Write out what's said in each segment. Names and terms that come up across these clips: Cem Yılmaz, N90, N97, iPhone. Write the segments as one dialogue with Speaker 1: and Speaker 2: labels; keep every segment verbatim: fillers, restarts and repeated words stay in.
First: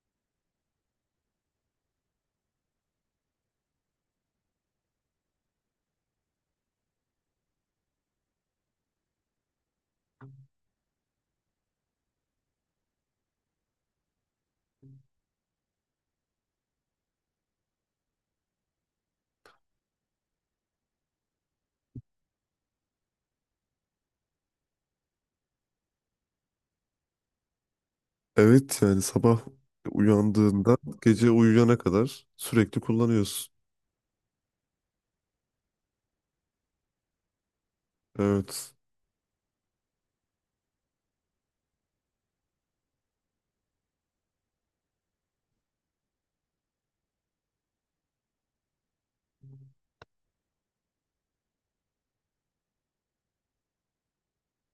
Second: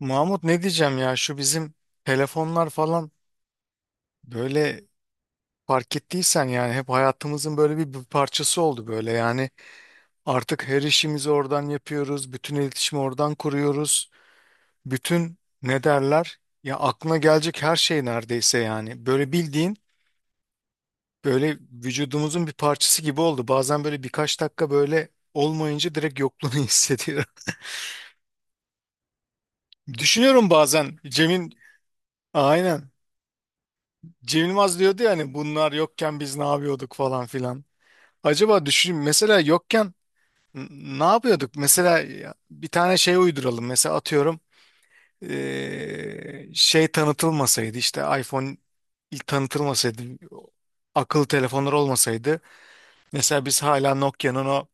Speaker 1: Mahmut ne diyeceğim ya şu bizim telefonlar falan böyle fark ettiysen yani hep hayatımızın böyle bir, bir parçası oldu böyle yani artık her işimizi oradan yapıyoruz, bütün iletişimi oradan kuruyoruz, bütün ne derler ya aklına gelecek her şey neredeyse yani böyle bildiğin böyle vücudumuzun bir parçası gibi oldu. Bazen böyle birkaç dakika böyle olmayınca direkt yokluğunu hissediyorum,
Speaker 2: Evet yani sabah
Speaker 1: düşünüyorum
Speaker 2: uyandığında
Speaker 1: bazen
Speaker 2: gece
Speaker 1: Cem'in,
Speaker 2: uyuyana kadar sürekli
Speaker 1: aynen,
Speaker 2: kullanıyorsun.
Speaker 1: Cem Yılmaz diyordu ya hani bunlar yokken biz ne yapıyorduk falan filan. Acaba
Speaker 2: Evet.
Speaker 1: düşünün, mesela yokken n- ne yapıyorduk? Mesela ya, bir tane şey uyduralım. Mesela atıyorum eee, şey tanıtılmasaydı, işte iPhone ilk tanıtılmasaydı, akıllı telefonlar olmasaydı, mesela biz hala Nokia'nın o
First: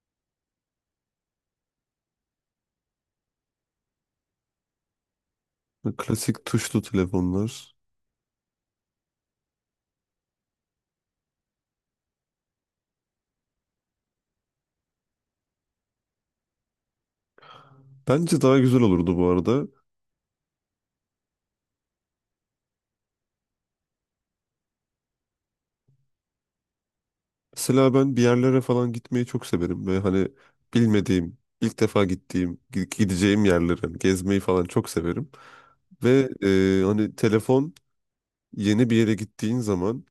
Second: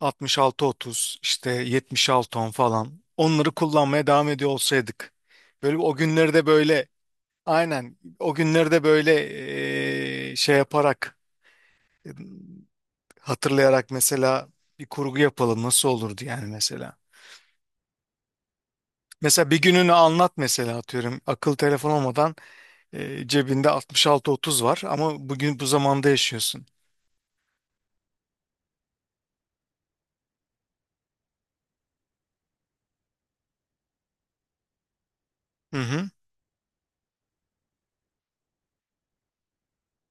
Speaker 1: altmış altı otuz işte yetmiş altı on falan, onları kullanmaya devam ediyor olsaydık. Böyle o günleri
Speaker 2: Klasik
Speaker 1: de
Speaker 2: tuşlu
Speaker 1: böyle,
Speaker 2: telefonlar.
Speaker 1: aynen o günleri de böyle eee, şey yaparak, E, Hatırlayarak mesela, bir kurgu yapalım nasıl olurdu yani mesela.
Speaker 2: Bence daha güzel olurdu bu
Speaker 1: Mesela bir
Speaker 2: arada.
Speaker 1: gününü anlat mesela, atıyorum, akıl telefon olmadan, e, cebinde altmış altı otuz var ama bugün bu zamanda yaşıyorsun.
Speaker 2: Mesela ben bir yerlere falan gitmeyi çok severim ve hani bilmediğim, ilk defa gittiğim, gi- gideceğim yerleri hani gezmeyi falan çok severim.
Speaker 1: Hı hı.
Speaker 2: Ve e, hani telefon yeni bir yere gittiğin zaman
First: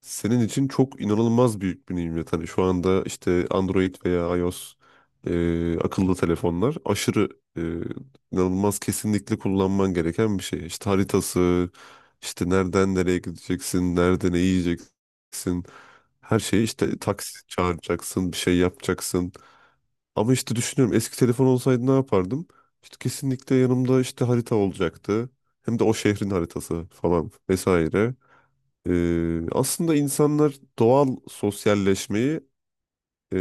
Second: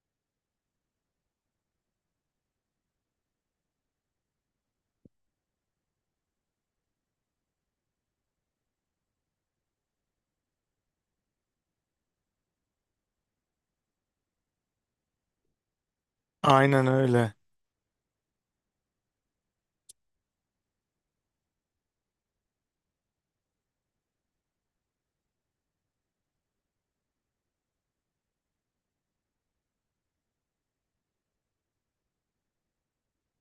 Speaker 2: senin için çok inanılmaz büyük bir nimet. Hani şu anda işte Android veya iOS e, akıllı telefonlar aşırı e, inanılmaz kesinlikle kullanman gereken bir şey. İşte haritası, işte nereden nereye gideceksin, nerede ne yiyeceksin. Her şeyi
Speaker 1: Aynen
Speaker 2: işte
Speaker 1: öyle.
Speaker 2: taksi çağıracaksın, bir şey yapacaksın. Ama işte düşünüyorum eski telefon olsaydı ne yapardım? İşte kesinlikle yanımda işte harita olacaktı. Hem de o şehrin haritası falan vesaire. Ee, aslında insanlar doğal sosyalleşmeyi e,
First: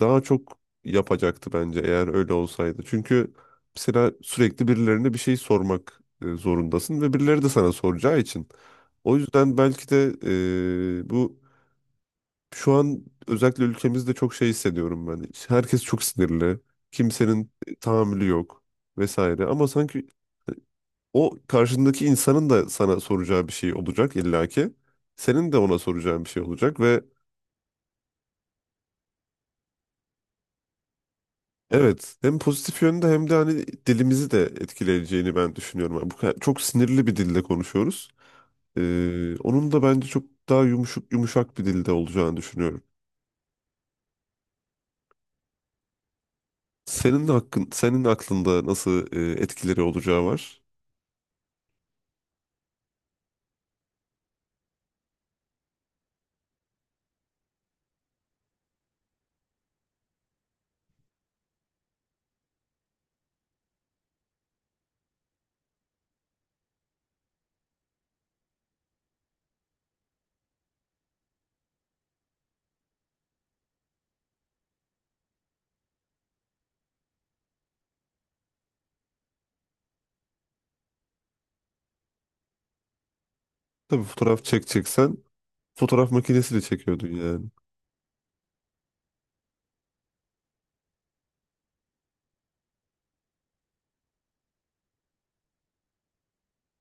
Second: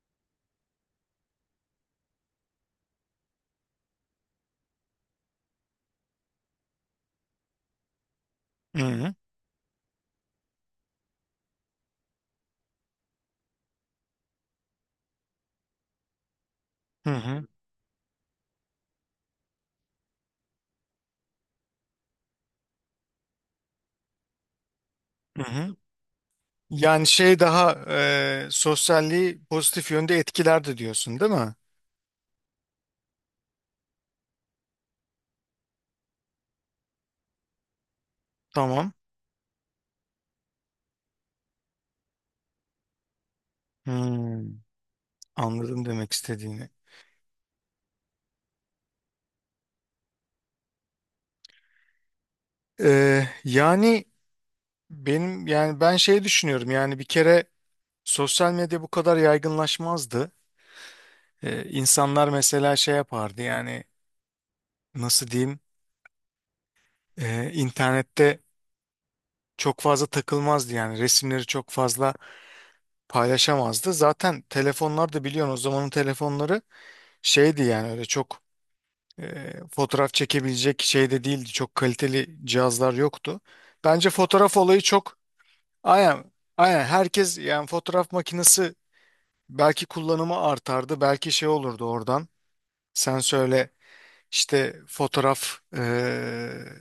Speaker 2: daha çok yapacaktı bence eğer öyle olsaydı. Çünkü mesela sürekli birilerine bir şey sormak e, zorundasın ve birileri de sana soracağı için.
Speaker 1: Hı hı.
Speaker 2: O yüzden belki de e, bu şu an özellikle ülkemizde çok şey hissediyorum ben. Herkes çok sinirli,
Speaker 1: Hı hı.
Speaker 2: kimsenin tahammülü yok vesaire. Ama sanki o karşındaki insanın da sana soracağı bir şey olacak illaki.
Speaker 1: Hı
Speaker 2: Senin de
Speaker 1: hı.
Speaker 2: ona soracağın bir şey olacak ve
Speaker 1: Yani şey, daha e, sosyalliği pozitif yönde etkilerdi diyorsun, değil mi?
Speaker 2: evet, hem pozitif yönde hem de hani dilimizi de etkileyeceğini ben düşünüyorum. Yani bu kadar- çok sinirli bir dilde konuşuyoruz.
Speaker 1: Tamam.
Speaker 2: Ee, onun da bence çok daha yumuşak yumuşak bir dilde olacağını düşünüyorum.
Speaker 1: Hmm, anladım demek istediğini.
Speaker 2: Senin hakkın, senin aklında nasıl e, etkileri olacağı var.
Speaker 1: Ee, yani benim, yani ben şey düşünüyorum yani, bir kere sosyal medya bu kadar yaygınlaşmazdı. Ee, insanlar mesela şey yapardı yani, nasıl diyeyim, e, internette çok fazla takılmazdı yani, resimleri çok fazla paylaşamazdı. Zaten telefonlar da biliyorsun, o zamanın telefonları şeydi yani, öyle çok e, fotoğraf çekebilecek şey de değildi. Çok kaliteli cihazlar yoktu.
Speaker 2: Tabii
Speaker 1: Bence
Speaker 2: fotoğraf
Speaker 1: fotoğraf olayı
Speaker 2: çekeceksen
Speaker 1: çok,
Speaker 2: fotoğraf
Speaker 1: aynen
Speaker 2: makinesiyle
Speaker 1: aynen,
Speaker 2: çekiyordun
Speaker 1: herkes
Speaker 2: yani.
Speaker 1: yani fotoğraf makinesi belki kullanımı artardı, belki şey olurdu oradan. Sen söyle. İşte fotoğraf eee,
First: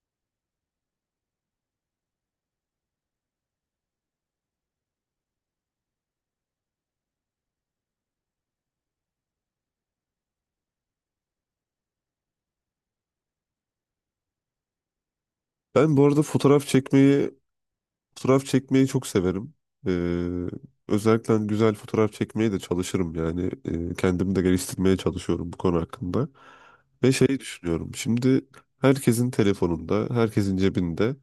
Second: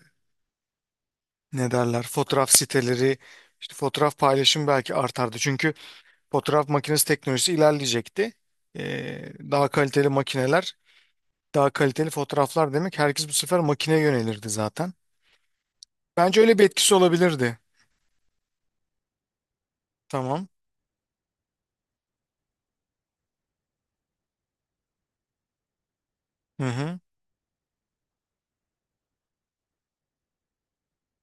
Speaker 1: ne derler, fotoğraf siteleri, işte fotoğraf paylaşım belki artardı. Çünkü fotoğraf makinesi teknolojisi ilerleyecekti. Eee, daha kaliteli makineler, daha kaliteli fotoğraflar demek, herkes bu sefer makineye yönelirdi zaten.
Speaker 2: Ben bu arada
Speaker 1: Bence öyle bir
Speaker 2: fotoğraf
Speaker 1: etkisi
Speaker 2: çekmeyi
Speaker 1: olabilirdi.
Speaker 2: fotoğraf çekmeyi çok severim. Ee,
Speaker 1: Tamam.
Speaker 2: özellikle hani güzel fotoğraf çekmeye de çalışırım yani. Ee, kendimi de geliştirmeye çalışıyorum bu konu hakkında.
Speaker 1: Hı hı.
Speaker 2: Ve şeyi düşünüyorum. Şimdi herkesin telefonunda, herkesin cebinde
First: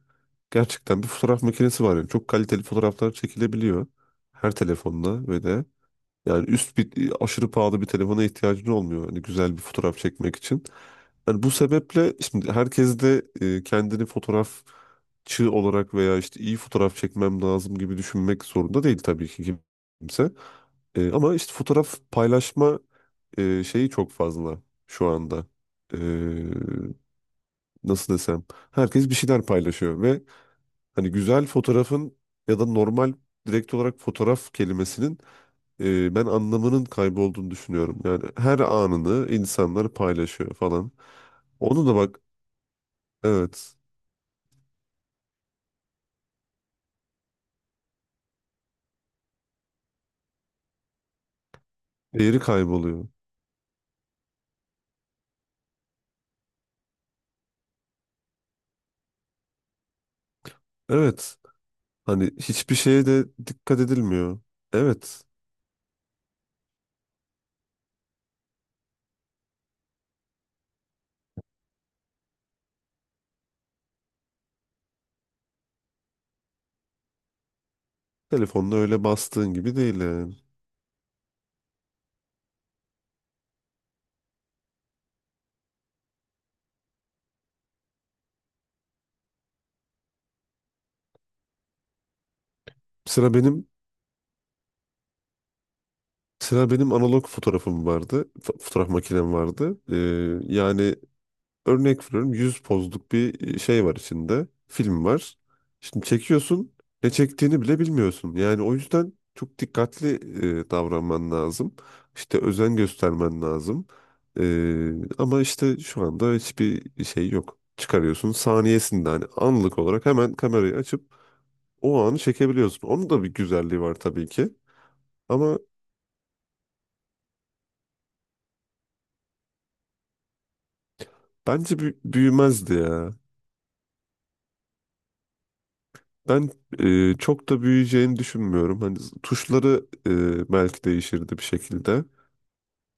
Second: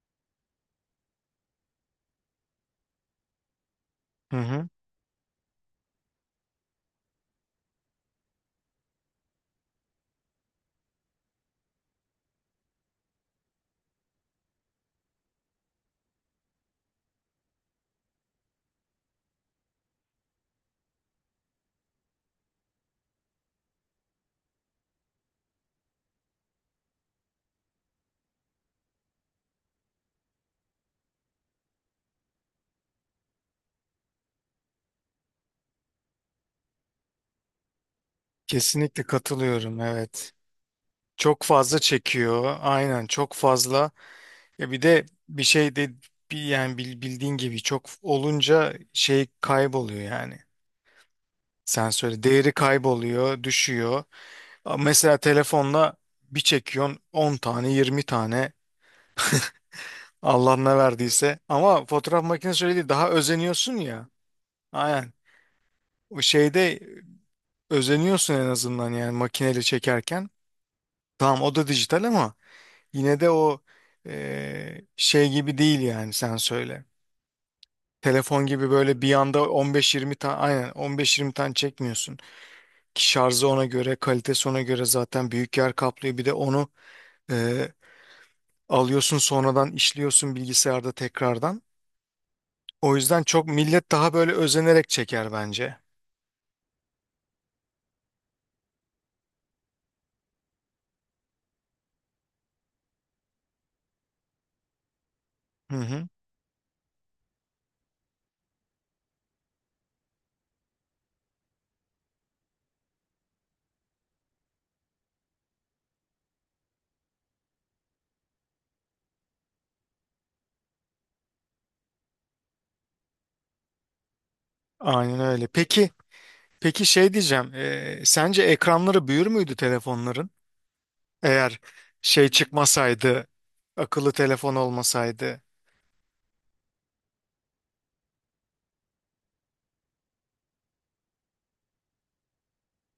Speaker 2: gerçekten bir fotoğraf makinesi var. Yani çok kaliteli fotoğraflar çekilebiliyor.
Speaker 1: Hı
Speaker 2: Her
Speaker 1: hı.
Speaker 2: telefonla ve de. Yani üst bir aşırı pahalı bir telefona ihtiyacın olmuyor. Hani güzel bir fotoğraf çekmek için. Yani bu sebeple şimdi herkes de e, kendini fotoğrafçı olarak veya işte iyi fotoğraf çekmem lazım gibi düşünmek zorunda değil tabii ki kimse. E, ama işte fotoğraf paylaşma e, şeyi çok fazla şu anda. E, nasıl desem? Herkes bir şeyler paylaşıyor ve hani güzel fotoğrafın ya da normal direkt olarak fotoğraf kelimesinin e, ben anlamının kaybolduğunu düşünüyorum. Yani her
Speaker 1: Kesinlikle
Speaker 2: anını
Speaker 1: katılıyorum,
Speaker 2: insanlar
Speaker 1: evet.
Speaker 2: paylaşıyor falan.
Speaker 1: Çok fazla
Speaker 2: Onu da bak,
Speaker 1: çekiyor. Aynen, çok
Speaker 2: evet,
Speaker 1: fazla. Ya bir de bir şey de, bir yani bil- bildiğin gibi çok olunca şey kayboluyor yani. Sen söyle,
Speaker 2: değeri
Speaker 1: değeri
Speaker 2: kayboluyor.
Speaker 1: kayboluyor, düşüyor. Ama mesela telefonla bir çekiyorsun on tane, yirmi tane, Allah ne
Speaker 2: Evet,
Speaker 1: verdiyse. Ama fotoğraf
Speaker 2: hani
Speaker 1: makinesi öyle
Speaker 2: hiçbir
Speaker 1: değil,
Speaker 2: şeye
Speaker 1: daha
Speaker 2: de
Speaker 1: özeniyorsun
Speaker 2: dikkat
Speaker 1: ya.
Speaker 2: edilmiyor.
Speaker 1: Aynen.
Speaker 2: Evet,
Speaker 1: O şeyde özeniyorsun en azından yani, makineyle çekerken. Tamam, o da dijital ama yine de o eee, şey gibi değil yani, sen söyle. Telefon gibi
Speaker 2: telefonda
Speaker 1: böyle
Speaker 2: öyle
Speaker 1: bir anda
Speaker 2: bastığın gibi değil
Speaker 1: on beş yirmi tane,
Speaker 2: yani.
Speaker 1: aynen on beş yirmi tane çekmiyorsun. Ki şarjı ona göre, kalitesi ona göre, zaten büyük yer kaplıyor. Bir de onu e, alıyorsun sonradan, işliyorsun bilgisayarda tekrardan. O yüzden
Speaker 2: Sıra
Speaker 1: çok
Speaker 2: benim
Speaker 1: millet daha böyle özenerek çeker bence.
Speaker 2: Sıra benim analog fotoğrafım vardı. F- fotoğraf makinem vardı. E, yani örnek veriyorum yüz pozluk bir e, şey var içinde. Film var.
Speaker 1: Hı
Speaker 2: Şimdi
Speaker 1: hı.
Speaker 2: çekiyorsun ne çektiğini bile bilmiyorsun. Yani o yüzden çok dikkatli e, davranman lazım. İşte özen göstermen lazım. E, ama işte şu anda hiçbir şey yok. Çıkarıyorsun saniyesinde hani anlık olarak hemen kamerayı açıp o anı çekebiliyorsun. Onun da bir güzelliği var tabii ki.
Speaker 1: Aynen öyle.
Speaker 2: Ama
Speaker 1: Peki, peki şey diyeceğim. E, sence ekranları büyür müydü telefonların? Eğer
Speaker 2: bence bü-
Speaker 1: şey
Speaker 2: büyümezdi ya.
Speaker 1: çıkmasaydı, akıllı telefon olmasaydı.
Speaker 2: Ben e, çok da büyüyeceğini düşünmüyorum. Hani z- tuşları e, belki değişirdi bir şekilde.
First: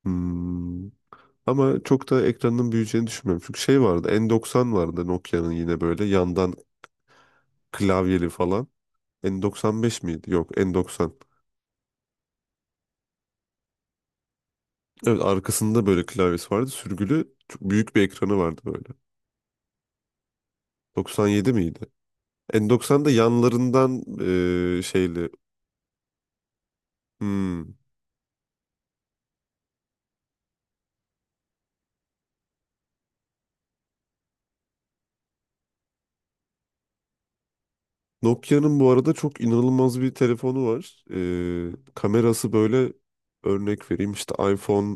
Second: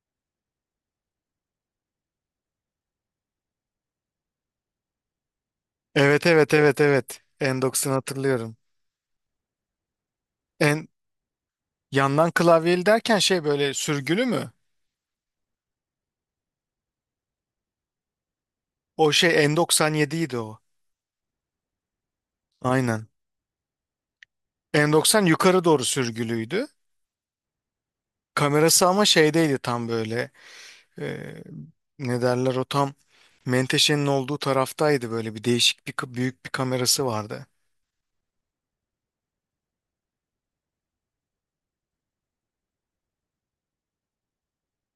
Speaker 2: Hmm, Ama çok da ekranın büyüyeceğini düşünmüyorum. Çünkü şey vardı, N doksan vardı Nokia'nın yine böyle
Speaker 1: Evet, evet,
Speaker 2: yandan
Speaker 1: evet, evet. Endox'unu
Speaker 2: klavyeli
Speaker 1: hatırlıyorum.
Speaker 2: falan. N doksan beş miydi? Yok,
Speaker 1: En
Speaker 2: N doksan.
Speaker 1: yandan klavyeli derken şey, böyle sürgülü mü?
Speaker 2: Evet, arkasında böyle klavyesi vardı. Sürgülü çok büyük bir ekranı vardı böyle.
Speaker 1: O şey N doksan yedi idi o.
Speaker 2: doksan yedi miydi?
Speaker 1: Aynen.
Speaker 2: N doksanda yanlarından e,
Speaker 1: N doksan
Speaker 2: şeyli
Speaker 1: yukarı doğru sürgülüydü.
Speaker 2: hmm,
Speaker 1: Kamerası ama şeydeydi tam, böyle e, ne derler, o tam menteşenin olduğu taraftaydı. Böyle bir değişik bir ka- büyük bir kamerası vardı.
Speaker 2: Nokia'nın bu arada çok inanılmaz bir telefonu var. Ee, kamerası böyle örnek vereyim işte iPhone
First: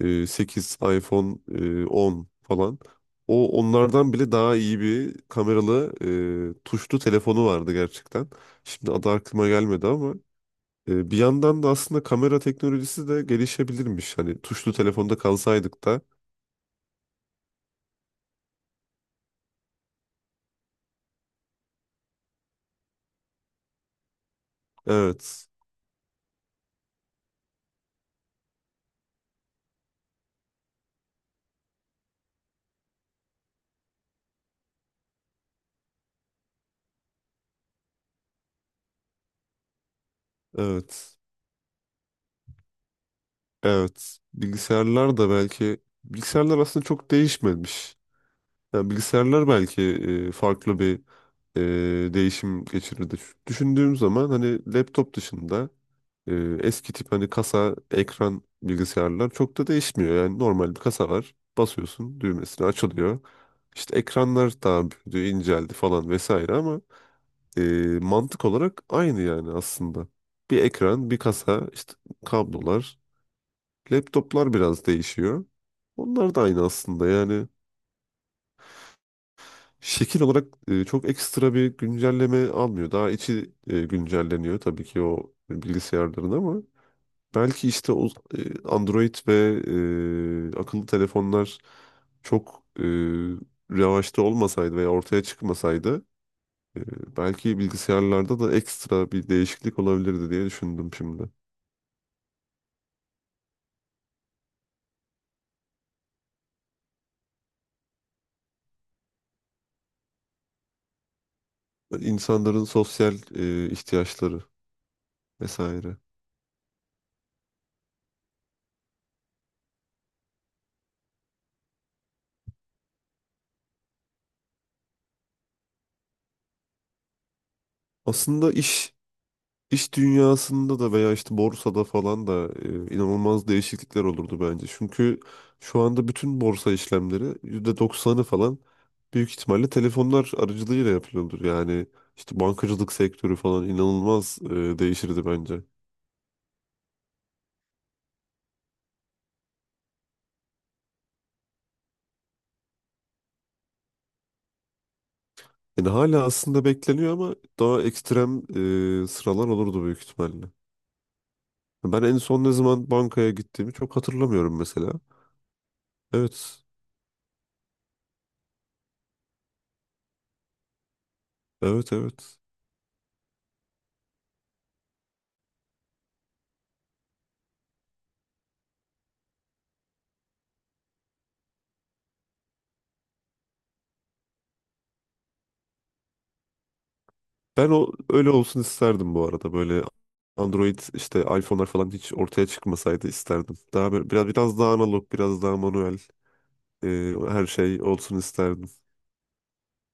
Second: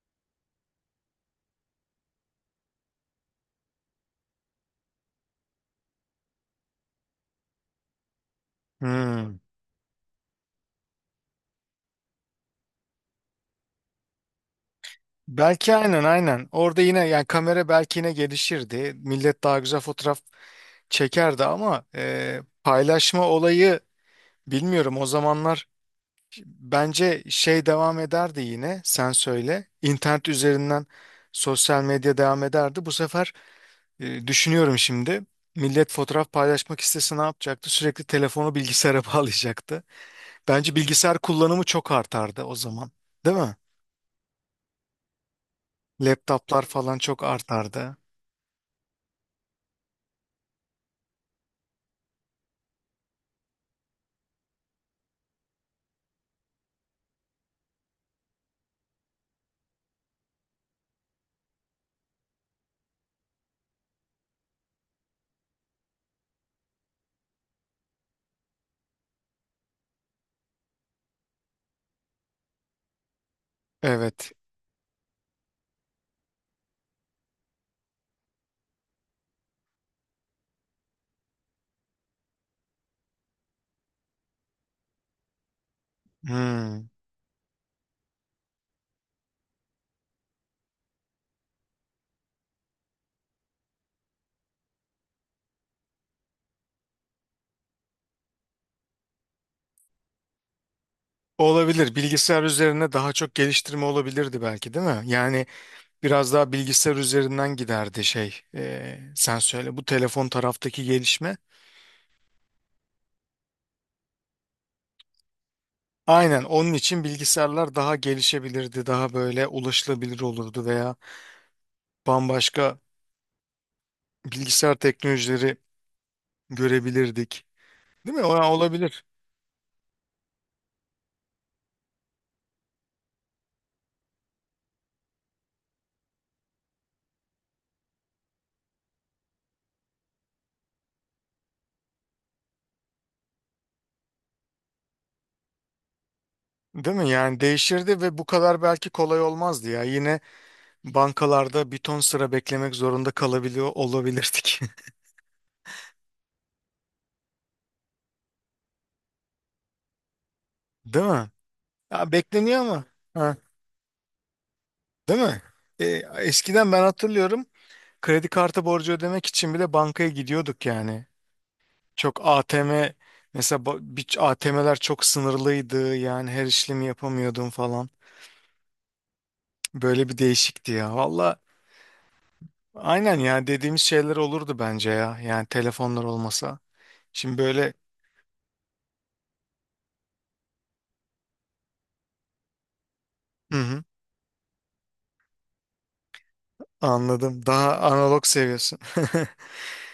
Speaker 2: e, sekiz, iPhone e, on falan. O onlardan bile daha iyi bir kameralı e, tuşlu telefonu vardı gerçekten. Şimdi adı
Speaker 1: Hmm.
Speaker 2: aklıma gelmedi ama e, bir yandan da aslında kamera teknolojisi de gelişebilirmiş. Hani tuşlu telefonda
Speaker 1: Belki,
Speaker 2: kalsaydık da.
Speaker 1: aynen aynen. Orada yine yani kamera belki yine gelişirdi, millet daha güzel fotoğraf çekerdi ama e, paylaşma olayı bilmiyorum o
Speaker 2: Evet,
Speaker 1: zamanlar. Bence şey devam ederdi yine, sen söyle, İnternet üzerinden sosyal medya devam ederdi. Bu sefer e, düşünüyorum şimdi, millet fotoğraf paylaşmak istese ne yapacaktı? Sürekli telefonu bilgisayara bağlayacaktı. Bence
Speaker 2: evet,
Speaker 1: bilgisayar kullanımı çok artardı o zaman. Değil mi?
Speaker 2: evet. Bilgisayarlar da belki bilgisayarlar
Speaker 1: Laptoplar
Speaker 2: aslında
Speaker 1: falan
Speaker 2: çok
Speaker 1: çok artardı.
Speaker 2: değişmemiş. Yani bilgisayarlar belki e, farklı bir e, değişim geçirirdi. Şu- Düşündüğüm zaman hani laptop dışında e, eski tip hani kasa, ekran bilgisayarlar çok da değişmiyor. Yani normal bir kasa var. Basıyorsun düğmesine açılıyor. İşte ekranlar daha büyüdü, inceldi falan vesaire ama e, mantık olarak aynı yani aslında. Bir ekran, bir kasa, işte kablolar,
Speaker 1: Evet.
Speaker 2: laptoplar biraz değişiyor. Onlar da aynı aslında yani şekil olarak e, çok ekstra bir güncelleme almıyor. Daha içi e, güncelleniyor tabii ki o bilgisayarların ama
Speaker 1: Hmm.
Speaker 2: belki işte o e, Android ve e, akıllı telefonlar çok e, revaçta olmasaydı veya ortaya çıkmasaydı e, belki bilgisayarlarda da ekstra bir değişiklik olabilirdi diye düşündüm şimdi.
Speaker 1: Olabilir. Bilgisayar üzerine daha çok geliştirme olabilirdi belki, değil mi? Yani biraz daha bilgisayar üzerinden giderdi şey. Ee, sen söyle bu telefon taraftaki gelişme.
Speaker 2: İnsanların sosyal e, ihtiyaçları vesaire.
Speaker 1: Aynen, onun için bilgisayarlar daha gelişebilirdi, daha böyle ulaşılabilir olurdu veya bambaşka bilgisayar teknolojileri görebilirdik. Değil mi? O
Speaker 2: Aslında iş
Speaker 1: olabilir.
Speaker 2: İş dünyasında da veya işte borsada falan da e, inanılmaz değişiklikler olurdu bence. Çünkü şu anda bütün borsa işlemleri yüzde doksanı falan büyük ihtimalle telefonlar aracılığıyla yapılıyordur. Yani işte bankacılık sektörü falan inanılmaz e, değişirdi bence.
Speaker 1: Değil mi? Yani değişirdi ve bu kadar belki kolay olmazdı ya. Yine bankalarda bir ton sıra beklemek zorunda kalabiliyor olabilirdik.
Speaker 2: Yani hala aslında bekleniyor ama daha ekstrem e, sıralar olurdu büyük ihtimalle.
Speaker 1: Değil mi?
Speaker 2: Ben
Speaker 1: Ya
Speaker 2: en son ne
Speaker 1: bekleniyor ama.
Speaker 2: zaman bankaya
Speaker 1: Ha,
Speaker 2: gittiğimi çok hatırlamıyorum mesela.
Speaker 1: değil mi? E,
Speaker 2: Evet,
Speaker 1: eskiden ben hatırlıyorum, kredi kartı borcu ödemek için bile bankaya gidiyorduk yani.
Speaker 2: evet,
Speaker 1: Çok
Speaker 2: evet.
Speaker 1: A T M mesela, ba- bir A T M'ler çok sınırlıydı yani, her işlemi yapamıyordum falan. Böyle bir değişikti ya. Valla aynen ya, dediğimiz şeyler olurdu bence ya, yani telefonlar olmasa. Şimdi
Speaker 2: Ben
Speaker 1: böyle
Speaker 2: o öyle olsun isterdim bu arada. Böyle Android işte iPhone'lar falan hiç ortaya çıkmasaydı
Speaker 1: hı
Speaker 2: isterdim.
Speaker 1: hı,
Speaker 2: Daha böyle, biraz biraz daha analog, biraz daha manuel e,
Speaker 1: anladım.
Speaker 2: her
Speaker 1: Daha
Speaker 2: şey olsun
Speaker 1: analog
Speaker 2: isterdim.
Speaker 1: seviyorsun.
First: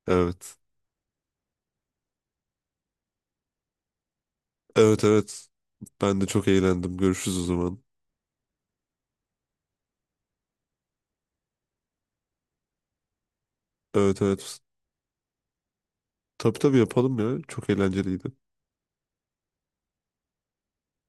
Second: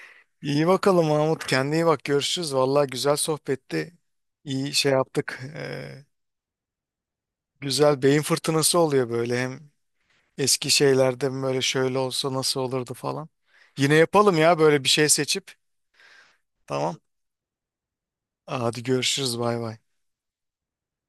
Speaker 2: Evet.
Speaker 1: İyi bakalım Mahmut, kendine iyi bak, görüşürüz. Valla güzel sohbetti, İyi şey
Speaker 2: Evet,
Speaker 1: yaptık.
Speaker 2: evet.
Speaker 1: Ee,
Speaker 2: Ben de çok eğlendim. Görüşürüz o zaman.
Speaker 1: güzel beyin fırtınası oluyor böyle hem, eski şeylerde mi böyle şöyle olsa nasıl olurdu falan. Yine
Speaker 2: Evet,
Speaker 1: yapalım ya,
Speaker 2: evet.
Speaker 1: böyle bir şey seçip.
Speaker 2: Tabii, tabii
Speaker 1: Tamam.
Speaker 2: yapalım ya. Çok eğlenceliydi.
Speaker 1: Hadi görüşürüz, bay bay.